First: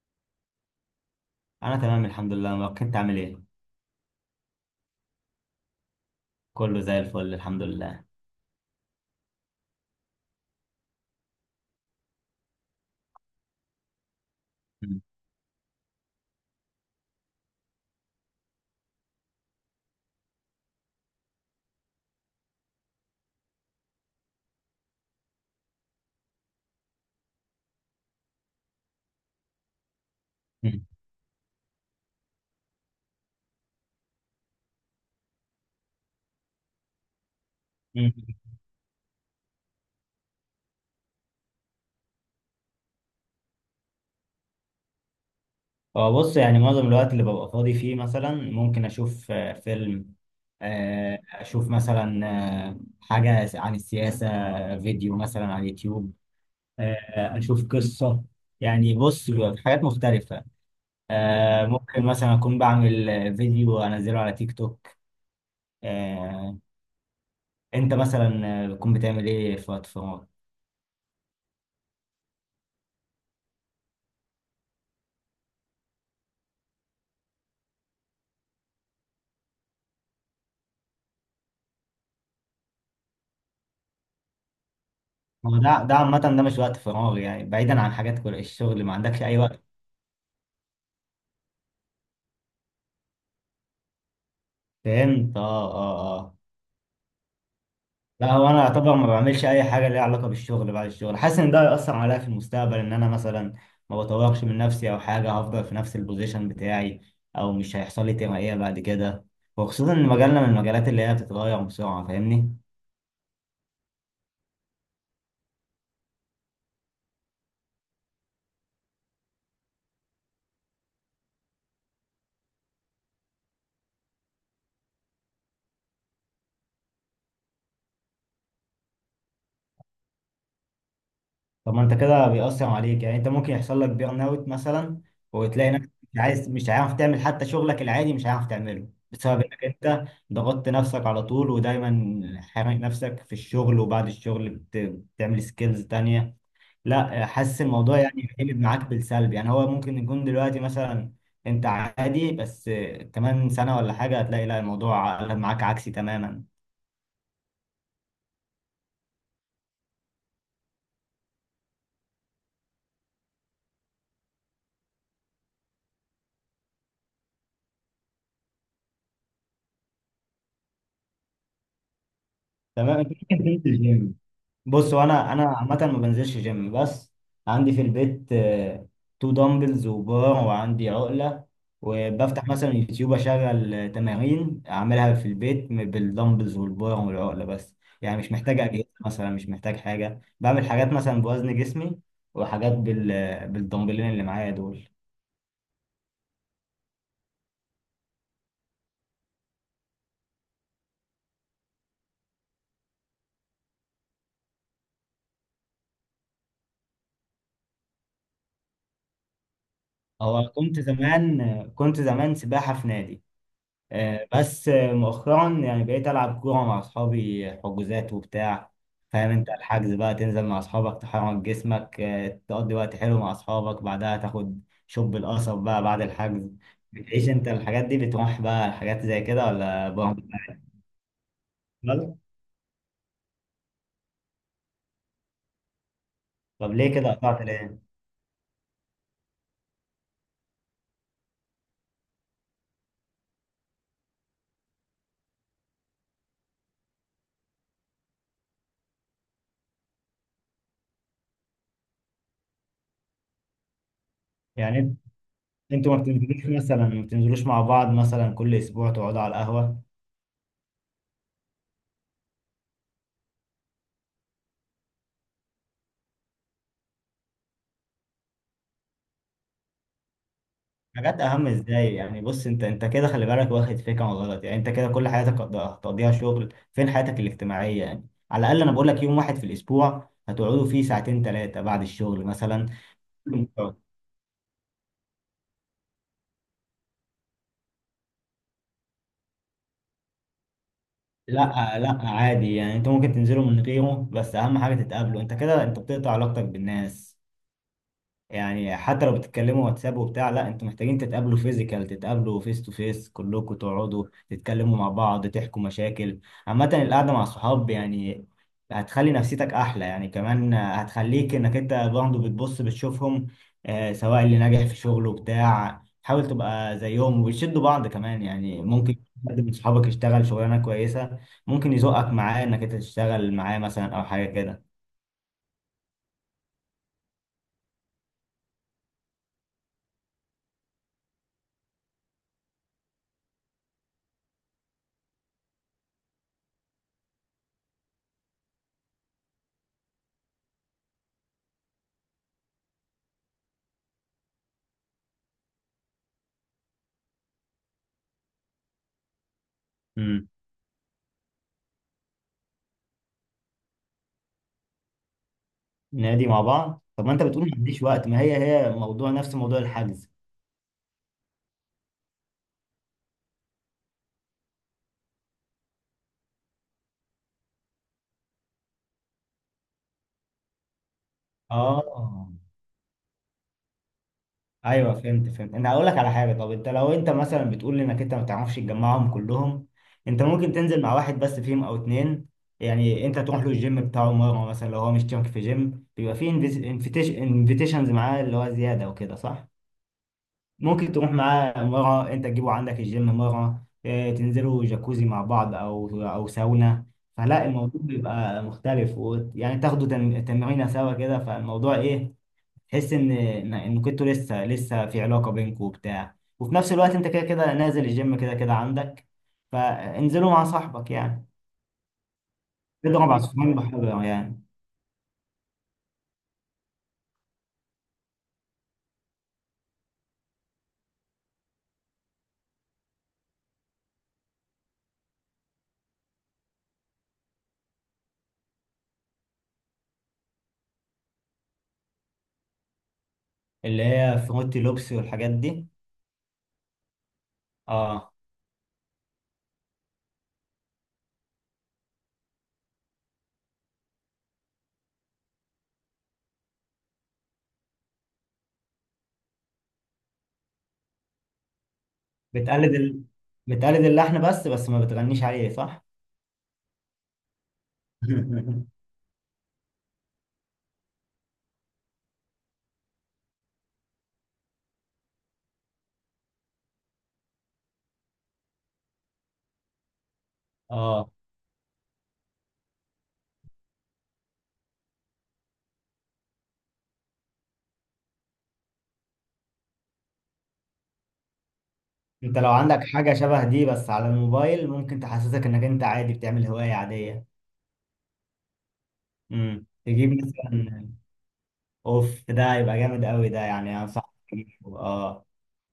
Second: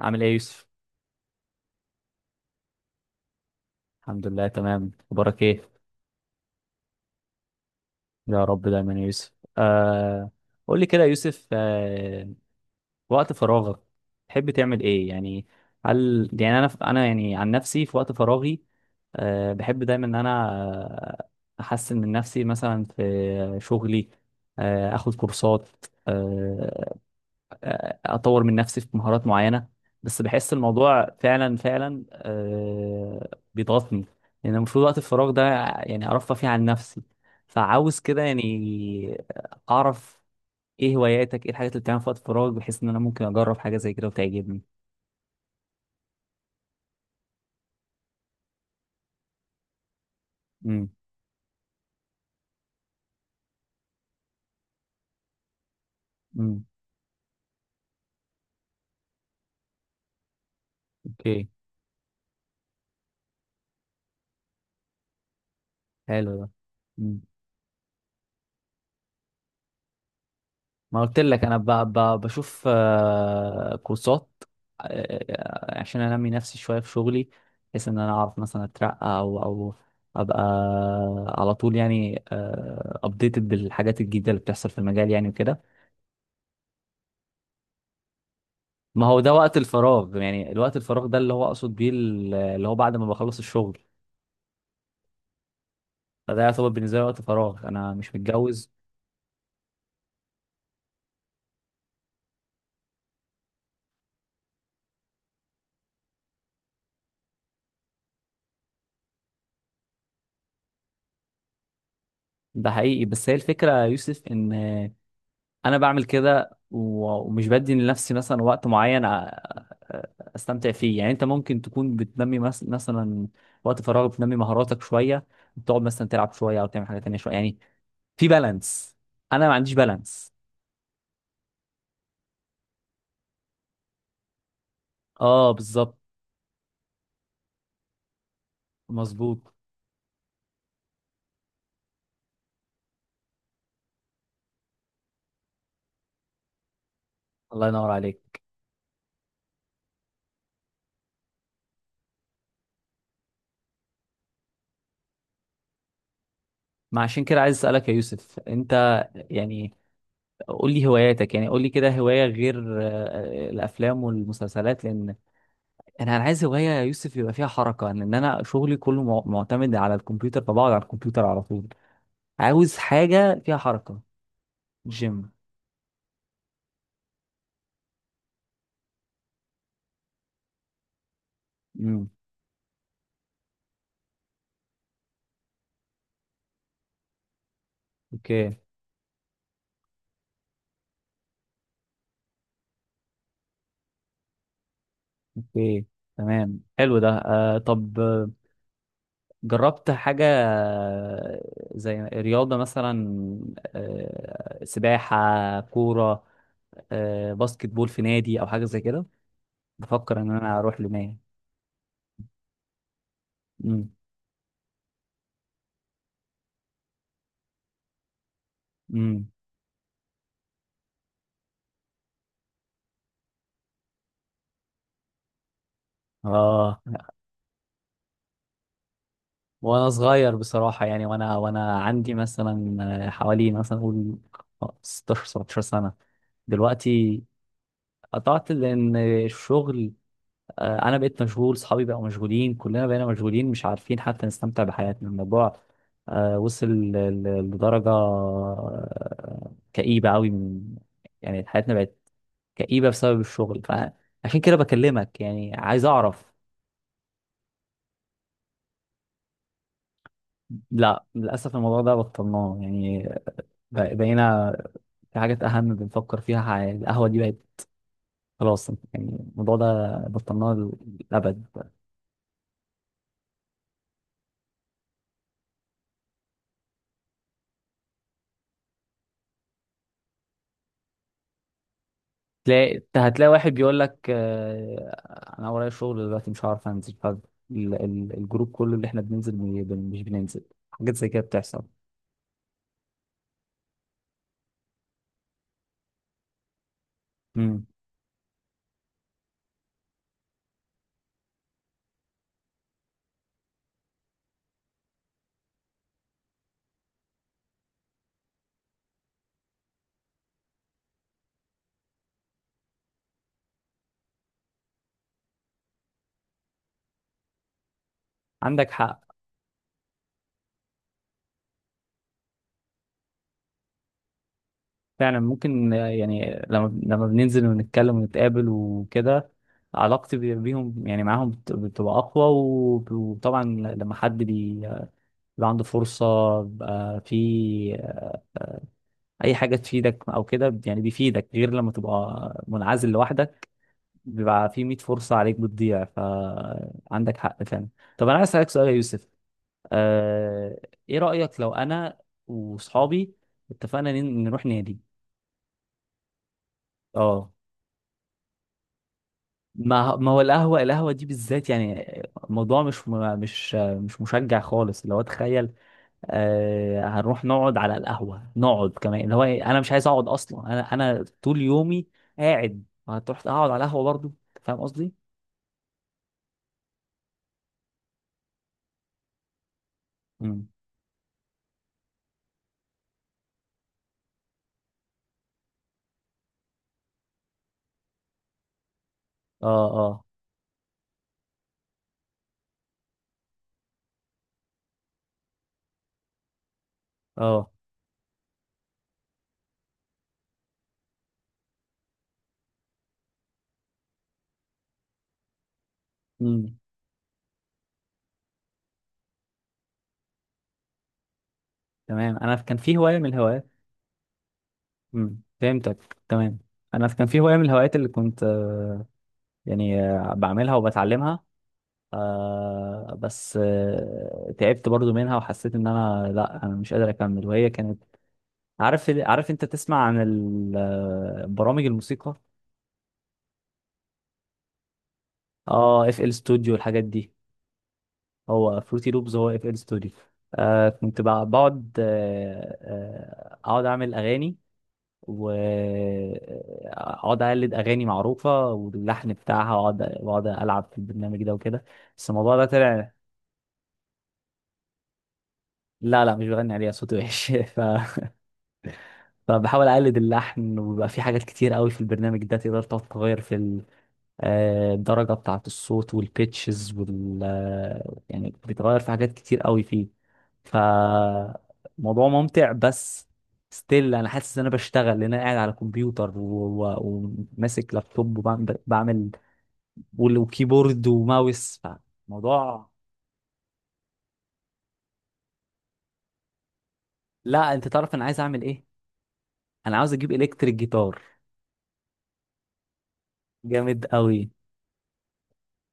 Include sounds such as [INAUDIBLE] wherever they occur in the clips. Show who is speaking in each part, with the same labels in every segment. Speaker 1: عامل ايه يا يوسف؟
Speaker 2: انا تمام الحمد لله. ما كنت عامل ايه؟
Speaker 1: الحمد لله، تمام. اخبارك ايه؟
Speaker 2: كله زي الفل الحمد لله.
Speaker 1: يا رب دايما يا يوسف. آه قول لي كده يا يوسف، وقت فراغك تحب تعمل
Speaker 2: مم.
Speaker 1: ايه يعني؟ هل يعني انا يعني عن نفسي في وقت فراغي، بحب دايما ان انا احسن من نفسي مثلا في شغلي، اخد كورسات، آه، اطور من نفسي في مهارات معينه. بس بحس
Speaker 2: مم.
Speaker 1: الموضوع فعلا فعلا بيضغطني، لان المفروض وقت الفراغ ده يعني ارفه فيه عن نفسي، فعاوز
Speaker 2: مم.
Speaker 1: كده يعني اعرف ايه هواياتك، ايه الحاجات اللي بتعملها في وقت الفراغ بحيث ان انا ممكن اجرب حاجه زي كده وتعجبني.
Speaker 2: هو بص، يعني معظم الوقت اللي ببقى فاضي فيه مثلا ممكن اشوف فيلم،
Speaker 1: امم،
Speaker 2: اشوف مثلا حاجة عن السياسة، فيديو مثلا على اليوتيوب،
Speaker 1: امم،
Speaker 2: آه، اشوف قصة. يعني بص بيبقى في حاجات مختلفة،
Speaker 1: اوكي،
Speaker 2: ممكن مثلا اكون بعمل فيديو انزله على تيك توك.
Speaker 1: حلو ده.
Speaker 2: آه، انت مثلا بتكون بتعمل ايه في وقت فراغك؟
Speaker 1: ما قلت لك انا، بشوف كورسات، عشان انمي نفسي شويه في شغلي، بحيث ان انا اعرف مثلا اترقى او ابقى على طول يعني ابديتد بالحاجات الجديده اللي بتحصل في المجال يعني
Speaker 2: هو
Speaker 1: وكده.
Speaker 2: ده عامة ده مش وقت فراغ، يعني بعيدا عن حاجات كل الشغل، ما
Speaker 1: ما هو
Speaker 2: عندكش
Speaker 1: ده
Speaker 2: أي
Speaker 1: وقت
Speaker 2: وقت؟
Speaker 1: الفراغ، يعني الوقت الفراغ ده اللي هو اقصد بيه، اللي هو بعد ما بخلص الشغل،
Speaker 2: فهمت. اه اه اه.
Speaker 1: فده يعتبر بالنسبه لي وقت فراغ، انا مش
Speaker 2: لا، هو أنا
Speaker 1: متجوز.
Speaker 2: أعتبر ما بعملش أي حاجة ليها علاقة بالشغل بعد الشغل، حاسس إن ده هيأثر عليا في المستقبل، إن أنا مثلا ما بطورش من نفسي أو حاجة، هفضل في نفس البوزيشن بتاعي، أو مش هيحصل لي ترقية بعد كده، وخصوصا إن مجالنا من المجالات اللي هي بتتغير بسرعة. فاهمني؟
Speaker 1: ده حقيقي، بس هي الفكره يا يوسف ان انا بعمل كده، ومش بدي لنفسي مثلا وقت معين أ- استمتع فيه. يعني انت ممكن تكون بتنمي مثلا وقت فراغك بتنمي مهاراتك شويه، بتقعد مثلا تلعب شويه او تعمل حاجه تانية شويه، يعني في بالانس. انا ما عنديش بالانس.
Speaker 2: طب ما انت كده بيأثر عليك، يعني انت ممكن يحصل لك بيرن اوت مثلا،
Speaker 1: اه،
Speaker 2: وتلاقي نفسك
Speaker 1: بالظبط.
Speaker 2: مش عايز، مش عارف تعمل حتى شغلك العادي، مش عارف تعمله بسبب
Speaker 1: مظبوط،
Speaker 2: انك انت ضغطت نفسك على طول ودايما حارق نفسك في الشغل، وبعد الشغل بتعمل سكيلز تانية. لا حاسس
Speaker 1: الله ينور
Speaker 2: الموضوع يعني
Speaker 1: عليك.
Speaker 2: قلب معاك بالسلب، يعني هو ممكن يكون دلوقتي مثلا انت عادي، بس كمان سنة ولا حاجة هتلاقي لا الموضوع قلب معاك عكسي تماما.
Speaker 1: ما عشان كده عايز اسالك يا يوسف، انت يعني قول لي هواياتك، يعني قول لي كده هوايه غير الافلام والمسلسلات، لان انا عايز هوايه يا يوسف يبقى فيها حركه، ان إن انا شغلي كله معتمد على الكمبيوتر، فبقعد على الكمبيوتر على طول، عاوز
Speaker 2: تمام. انت ممكن
Speaker 1: حاجه فيها
Speaker 2: تنزل
Speaker 1: حركه.
Speaker 2: جيم. بص،
Speaker 1: جيم.
Speaker 2: وانا عامه ما بنزلش جيم، بس عندي في البيت تو دمبلز وبار وعندي عقله،
Speaker 1: امم.
Speaker 2: وبفتح مثلا يوتيوب اشغل تمارين اعملها في البيت بالدمبلز والبار والعقله بس. يعني مش
Speaker 1: اوكي.
Speaker 2: محتاج اجهزه مثلا، مش محتاج حاجه، بعمل حاجات مثلا بوزن جسمي وحاجات بالدمبلين اللي معايا دول.
Speaker 1: اوكي، تمام، حلو ده. طب، جربت حاجه زي رياضه مثلا، سباحه، كوره، باسكت بول في نادي او حاجه زي كده؟ بفكر ان
Speaker 2: هو
Speaker 1: انا اروح
Speaker 2: كنت
Speaker 1: لنادي.
Speaker 2: زمان، كنت زمان سباحه في نادي،
Speaker 1: امم.
Speaker 2: بس مؤخرا يعني بقيت ألعب كورة مع أصحابي، حجوزات وبتاع.
Speaker 1: امم.
Speaker 2: فاهم أنت؟ الحجز بقى تنزل مع أصحابك، تحرك جسمك، تقضي وقت حلو مع أصحابك، بعدها تاخد شوب القصب بقى بعد الحجز.
Speaker 1: اه.
Speaker 2: بتعيش أنت الحاجات دي؟ بتروح بقى الحاجات زي كده ولا
Speaker 1: وانا
Speaker 2: برضه
Speaker 1: صغير بصراحة، يعني وانا عندي
Speaker 2: بتفضل؟
Speaker 1: مثلا حوالي، مثلا اقول، 16 17 سنة.
Speaker 2: طب ليه كده
Speaker 1: دلوقتي
Speaker 2: قطعت ليه؟
Speaker 1: قطعت لان الشغل، انا بقيت مشغول، صحابي بقوا مشغولين، كلنا بقينا مشغولين مش عارفين حتى نستمتع بحياتنا. الموضوع وصل لدرجة كئيبة قوي، من، يعني حياتنا بقت كئيبة بسبب الشغل، فعشان كده
Speaker 2: يعني انت-
Speaker 1: بكلمك يعني عايز
Speaker 2: أنتوا ما
Speaker 1: اعرف.
Speaker 2: بتنزلوش مثلا، ما بتنزلوش مع بعض مثلا كل أسبوع تقعدوا على القهوة؟
Speaker 1: لا، للاسف الموضوع ده بطلناه يعني، بقينا في حاجات أهم بنفكر فيها، القهوة دي بقت خلاص يعني، الموضوع ده بطلناه
Speaker 2: حاجات
Speaker 1: للأبد.
Speaker 2: اهم ازاي يعني؟ بص، انت كده خلي بالك، واخد فكره غلط. يعني انت كده كل حياتك هتقضيها شغل، فين حياتك الاجتماعيه؟ يعني على الاقل انا بقول لك يوم واحد في الاسبوع هتقعدوا فيه ساعتين ثلاثه بعد الشغل مثلا.
Speaker 1: تلاقي أنت، هتلاقي واحد بيقول لك أنا ورايا شغل دلوقتي مش هعرف أنزل، فالجروب كله اللي إحنا بننزل، مش بننزل. حاجات زي كده بتحصل.
Speaker 2: لا لا عادي، يعني انتوا ممكن تنزلوا من غيره، بس اهم حاجه تتقابلوا. انت كده انت بتقطع علاقتك بالناس،
Speaker 1: مم.
Speaker 2: يعني حتى لو بتتكلموا واتساب وبتاع، لا انتوا محتاجين تتقابلوا فيزيكال، تتقابلوا فيس تو فيس كلكم، تقعدوا تتكلموا مع بعض، تحكوا مشاكل. عامة القعدة مع الصحاب يعني هتخلي نفسيتك احلى، يعني كمان هتخليك انك انت برضه بتبص بتشوفهم، آه، سواء اللي ناجح في شغله بتاع حاول تبقى زيهم، وبتشدوا بعض. كمان يعني
Speaker 1: عندك
Speaker 2: ممكن
Speaker 1: حق.
Speaker 2: حد من صحابك يشتغل شغلانة كويسة، ممكن يزقك معاه انك انت تشتغل معاه مثلا او حاجة كده.
Speaker 1: فعلا ممكن يعني لما بننزل ونتكلم ونتقابل وكده، علاقتي بيهم يعني معاهم بتبقى أقوى، وطبعا لما حد بيبقى عنده فرصة، بيبقى في أي حاجة تفيدك أو كده، يعني بيفيدك غير لما تبقى منعزل لوحدك. بيبقى في 100 فرصة عليك بتضيع، فعندك حق فعلا. طب أنا عايز أسألك سؤال يا يوسف، آه... إيه رأيك لو أنا وصحابي اتفقنا نروح نادي؟
Speaker 2: نادي مع بعض؟ طب ما انت
Speaker 1: اه.
Speaker 2: بتقول ما عنديش وقت، ما هي موضوع نفس موضوع
Speaker 1: ما
Speaker 2: الحجز.
Speaker 1: ما هو، القهوة القهوة دي بالذات يعني، الموضوع مش مشجع خالص، اللي هو تخيل، هنروح نقعد على القهوة، نقعد كمان اللي هو إيه، انا مش عايز اقعد اصلا، انا طول يومي
Speaker 2: اه.
Speaker 1: قاعد، هتروح اقعد على القهوة برضو؟ أنت فاهم قصدي.
Speaker 2: ايوه، فهمت فهمت. انا هقول لك على حاجه. طب انت لو انت مثلا بتقول انك انت ما تعرفش تجمعهم كلهم، انت
Speaker 1: امم.
Speaker 2: ممكن تنزل مع واحد بس فيهم او اتنين. يعني انت تروح له الجيم بتاعه مره مثلا، لو هو مش مشترك في جيم بيبقى فيه انفيتيشنز معاه اللي هو زياده وكده، صح؟
Speaker 1: اه. اه.
Speaker 2: ممكن تروح معاه مرة، انت تجيبه عندك الجيم مرة، اه، تنزلوا جاكوزي مع بعض او ساونا. فلا
Speaker 1: اه.
Speaker 2: الموضوع بيبقى مختلف، ويعني تاخدوا تمرينة سوا كده. فالموضوع ايه؟ تحس ان إن كنتوا لسه لسه في علاقة بينكم وبتاع، وفي
Speaker 1: امم.
Speaker 2: نفس الوقت انت كده كده نازل الجيم، كده كده عندك، فانزلوا مع صاحبك يعني.
Speaker 1: تمام، انا كان في هواية من
Speaker 2: تضرب
Speaker 1: الهوايات.
Speaker 2: عصفورين بحجر يعني.
Speaker 1: امم، فهمتك تمام. انا كان في هواية من الهوايات اللي كنت يعني بعملها وبتعلمها، بس تعبت برضو منها، وحسيت ان انا، لا انا مش قادر اكمل. وهي كانت، عارف عارف انت تسمع عن برامج الموسيقى.
Speaker 2: اللي هي فروتي لوبسي والحاجات دي.
Speaker 1: اه، اف ال ستوديو والحاجات دي.
Speaker 2: اه،
Speaker 1: هو فروتي لوبز هو اف ال ستوديو. كنت بقعد، اقعد اعمل اغاني، واقعد اقلد اغاني معروفه واللحن بتاعها، واقعد واقعد العب في البرنامج ده وكده. بس الموضوع ده
Speaker 2: بتقلد
Speaker 1: طلع...
Speaker 2: بتقلد اللحن، بس ما بتغنيش عليه صح؟
Speaker 1: لا، لا، مش بغني عليها، صوتي وحش. [LAUGHS]
Speaker 2: [LAUGHS]
Speaker 1: فبحاول اقلد اللحن، وبيبقى في حاجات كتير قوي في البرنامج ده تقدر تقعد تغير في الدرجة بتاعة الصوت والبيتشز، وال يعني بيتغير في حاجات كتير قوي فيه.
Speaker 2: اه،
Speaker 1: فموضوع ممتع، بس ستيل انا حاسس ان انا بشتغل، لان انا قاعد على كمبيوتر، وماسك لابتوب، وكيبورد وماوس.
Speaker 2: انت لو
Speaker 1: فموضوع...
Speaker 2: عندك حاجة شبه دي بس على الموبايل ممكن تحسسك انك انت عادي بتعمل هواية عادية.
Speaker 1: لا، انت تعرف انا عايز اعمل ايه؟
Speaker 2: امم،
Speaker 1: انا عاوز
Speaker 2: تجيب
Speaker 1: اجيب الكتريك
Speaker 2: مثلا.
Speaker 1: جيتار.
Speaker 2: اوف، ده يبقى جامد قوي، ده يعني
Speaker 1: جامد
Speaker 2: انصحك
Speaker 1: قوي.
Speaker 2: تجيبه. اه،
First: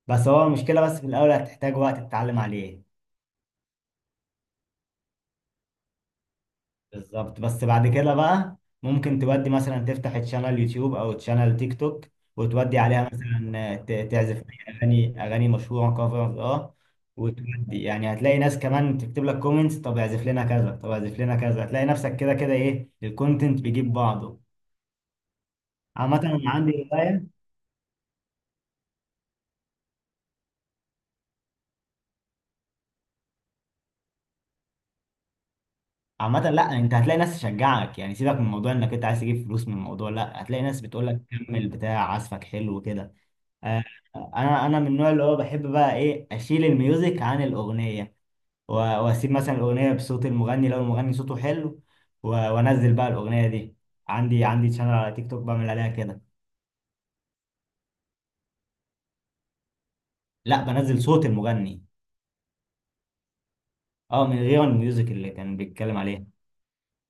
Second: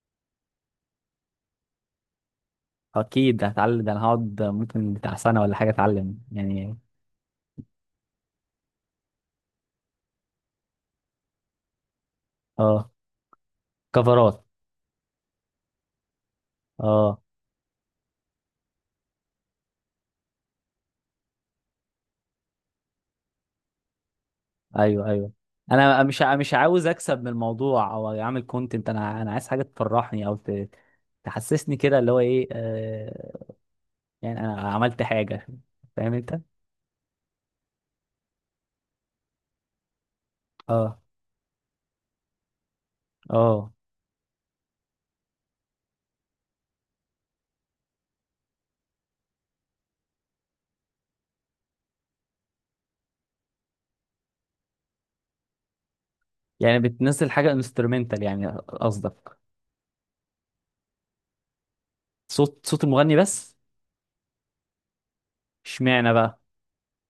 Speaker 2: بس هو المشكلة بس في الاول هتحتاج وقت تتعلم عليه.
Speaker 1: اكيد هتعلم، ده انا هقعد ممكن بتاع سنة ولا حاجة اتعلم يعني.
Speaker 2: بالظبط. بس بعد كده بقى ممكن تودي مثلا تفتح تشانل يوتيوب او تشانل تيك توك، وتودي
Speaker 1: اه،
Speaker 2: عليها مثلا
Speaker 1: كفرات.
Speaker 2: تعزف اغاني، اغاني مشهوره، كفرز اه،
Speaker 1: اه.
Speaker 2: وتودي يعني هتلاقي ناس كمان تكتب لك كومنتس، طب اعزف لنا كذا طب اعزف لنا كذا، هتلاقي نفسك كده كده ايه الكونتنت بيجيب بعضه.
Speaker 1: ايوه، ايوه. انا
Speaker 2: عامة
Speaker 1: مش ع-
Speaker 2: انا
Speaker 1: مش عاوز
Speaker 2: عندي
Speaker 1: اكسب
Speaker 2: هواية.
Speaker 1: من الموضوع او اعمل كونتنت، انا عايز حاجه تفرحني او تحسسني كده، اللي هو ايه، يعني انا عملت حاجه، فاهم انت.
Speaker 2: عامة لا، انت هتلاقي ناس تشجعك. يعني سيبك من موضوع انك انت عايز تجيب فلوس من الموضوع، لا هتلاقي ناس
Speaker 1: اه.
Speaker 2: بتقول لك كمل، بتاع عزفك حلو كده.
Speaker 1: اه.
Speaker 2: آه، انا من النوع اللي هو بحب بقى ايه اشيل الميوزك عن الاغنيه، واسيب مثلا الاغنيه بصوت المغني لو المغني صوته حلو، وانزل بقى الاغنيه دي. عندي شانل على تيك توك بعمل عليها كده.
Speaker 1: يعني بتنزل حاجه انسترومنتال يعني قصدك؟
Speaker 2: لا، بنزل صوت المغني.
Speaker 1: صوت المغني بس؟
Speaker 2: اه، من غير الميوزك اللي كان بيتكلم
Speaker 1: اشمعنى
Speaker 2: عليها.
Speaker 1: بقى؟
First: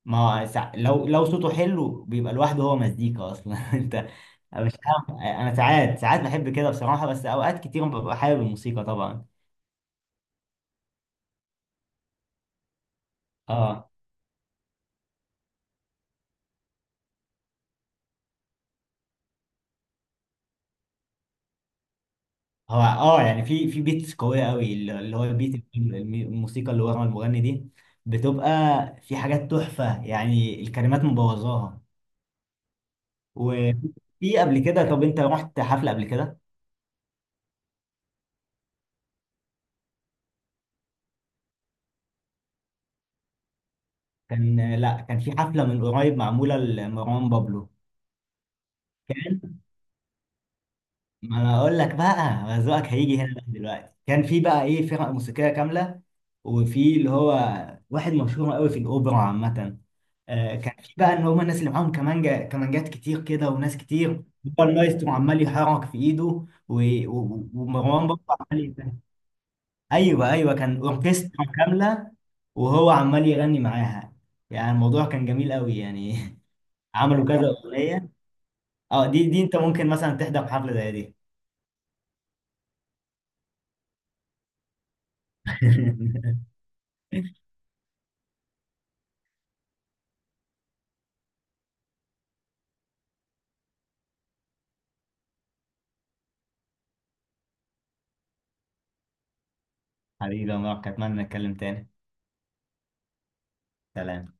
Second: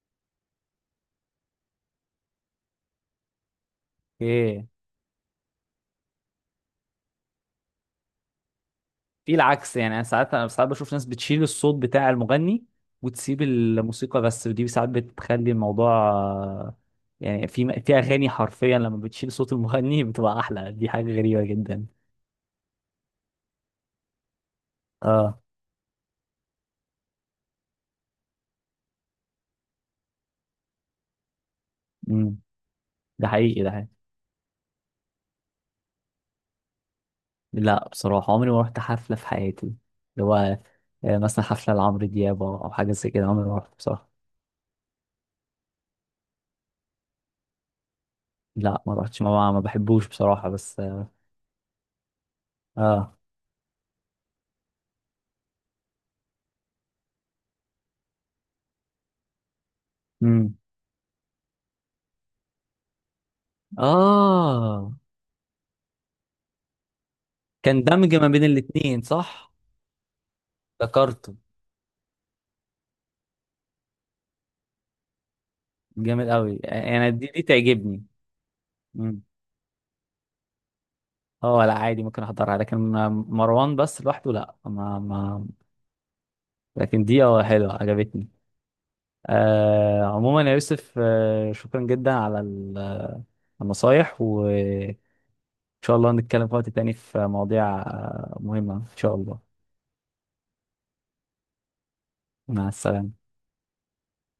Speaker 2: ما هو لو صوته حلو بيبقى لوحده، هو مزيكا اصلا. [LAUGHS] انت
Speaker 1: ايه؟
Speaker 2: مش فاهم، انا ساعات بحب كده بصراحه، بس اوقات كتير ببقى حابب الموسيقى طبعا.
Speaker 1: في العكس، يعني انا ساعات بشوف ناس بتشيل الصوت بتاع المغني وتسيب
Speaker 2: اه.
Speaker 1: الموسيقى بس، ودي ساعات بتخلي الموضوع يعني، في في اغاني حرفيا لما بتشيل صوت المغني بتبقى احلى، دي حاجه غريبه جدا.
Speaker 2: هو اه يعني في بيتس قويه قوي، اللي هو
Speaker 1: اه.
Speaker 2: بيت الموسيقى اللي ورا المغني دي بتبقى، في حاجات تحفه يعني الكلمات مبوظاها.
Speaker 1: امم. ده حقيقي، ده حقيقي.
Speaker 2: وفي قبل كده، طب انت رحت حفله قبل كده؟
Speaker 1: لا بصراحه، عمري ما رحت حفله في حياتي، اللي هو مثلا حفله لعمرو دياب او حاجه زي كده، عمري ما رحت بصراحه.
Speaker 2: كان لا كان في حفله من قريب معموله لمروان بابلو.
Speaker 1: لا، ما رحتش، ما بحبوش بصراحه، بس اه.
Speaker 2: ما انا اقول لك بقى، ما ذوقك
Speaker 1: اه.
Speaker 2: هيجي هنا بقى. دلوقتي كان في بقى ايه فرق موسيقيه كامله، وفي اللي هو واحد مشهور قوي في الاوبرا عامه، آه
Speaker 1: امم.
Speaker 2: كان في بقى ان هم الناس اللي معاهم كمانجا، كمانجات كتير كده وناس كتير، هو
Speaker 1: اه.
Speaker 2: المايسترو عمال يحرك في ايده،
Speaker 1: كان
Speaker 2: ومروان
Speaker 1: دمج
Speaker 2: بابا
Speaker 1: ما بين
Speaker 2: عمال يغني.
Speaker 1: الاتنين، صح؟
Speaker 2: ايوه ايوه كان
Speaker 1: ذكرته.
Speaker 2: اوركسترا كامله وهو عمال يغني معاها، يعني الموضوع كان جميل قوي يعني.
Speaker 1: جامد قوي،
Speaker 2: [LAUGHS]
Speaker 1: انا
Speaker 2: عملوا
Speaker 1: دي
Speaker 2: كذا
Speaker 1: دي تعجبني.
Speaker 2: اغنيه. اه،
Speaker 1: مم.
Speaker 2: دي دي انت ممكن مثلا تحضر حفله زي دي.
Speaker 1: اه، لا عادي، ممكن احضرها، لكن مروان بس لوحده لا، ما ما.
Speaker 2: [LAUGHS]
Speaker 1: لكن دي اه حلوه، عجبتني. عموما يا يوسف، شكرا جدا على النصايح، وان شاء الله نتكلم في وقت تاني في مواضيع مهمه ان شاء الله.
Speaker 2: حبيبي يا مروان، أتمنى نتكلم تاني.
Speaker 1: مع السلامه.
Speaker 2: سلام.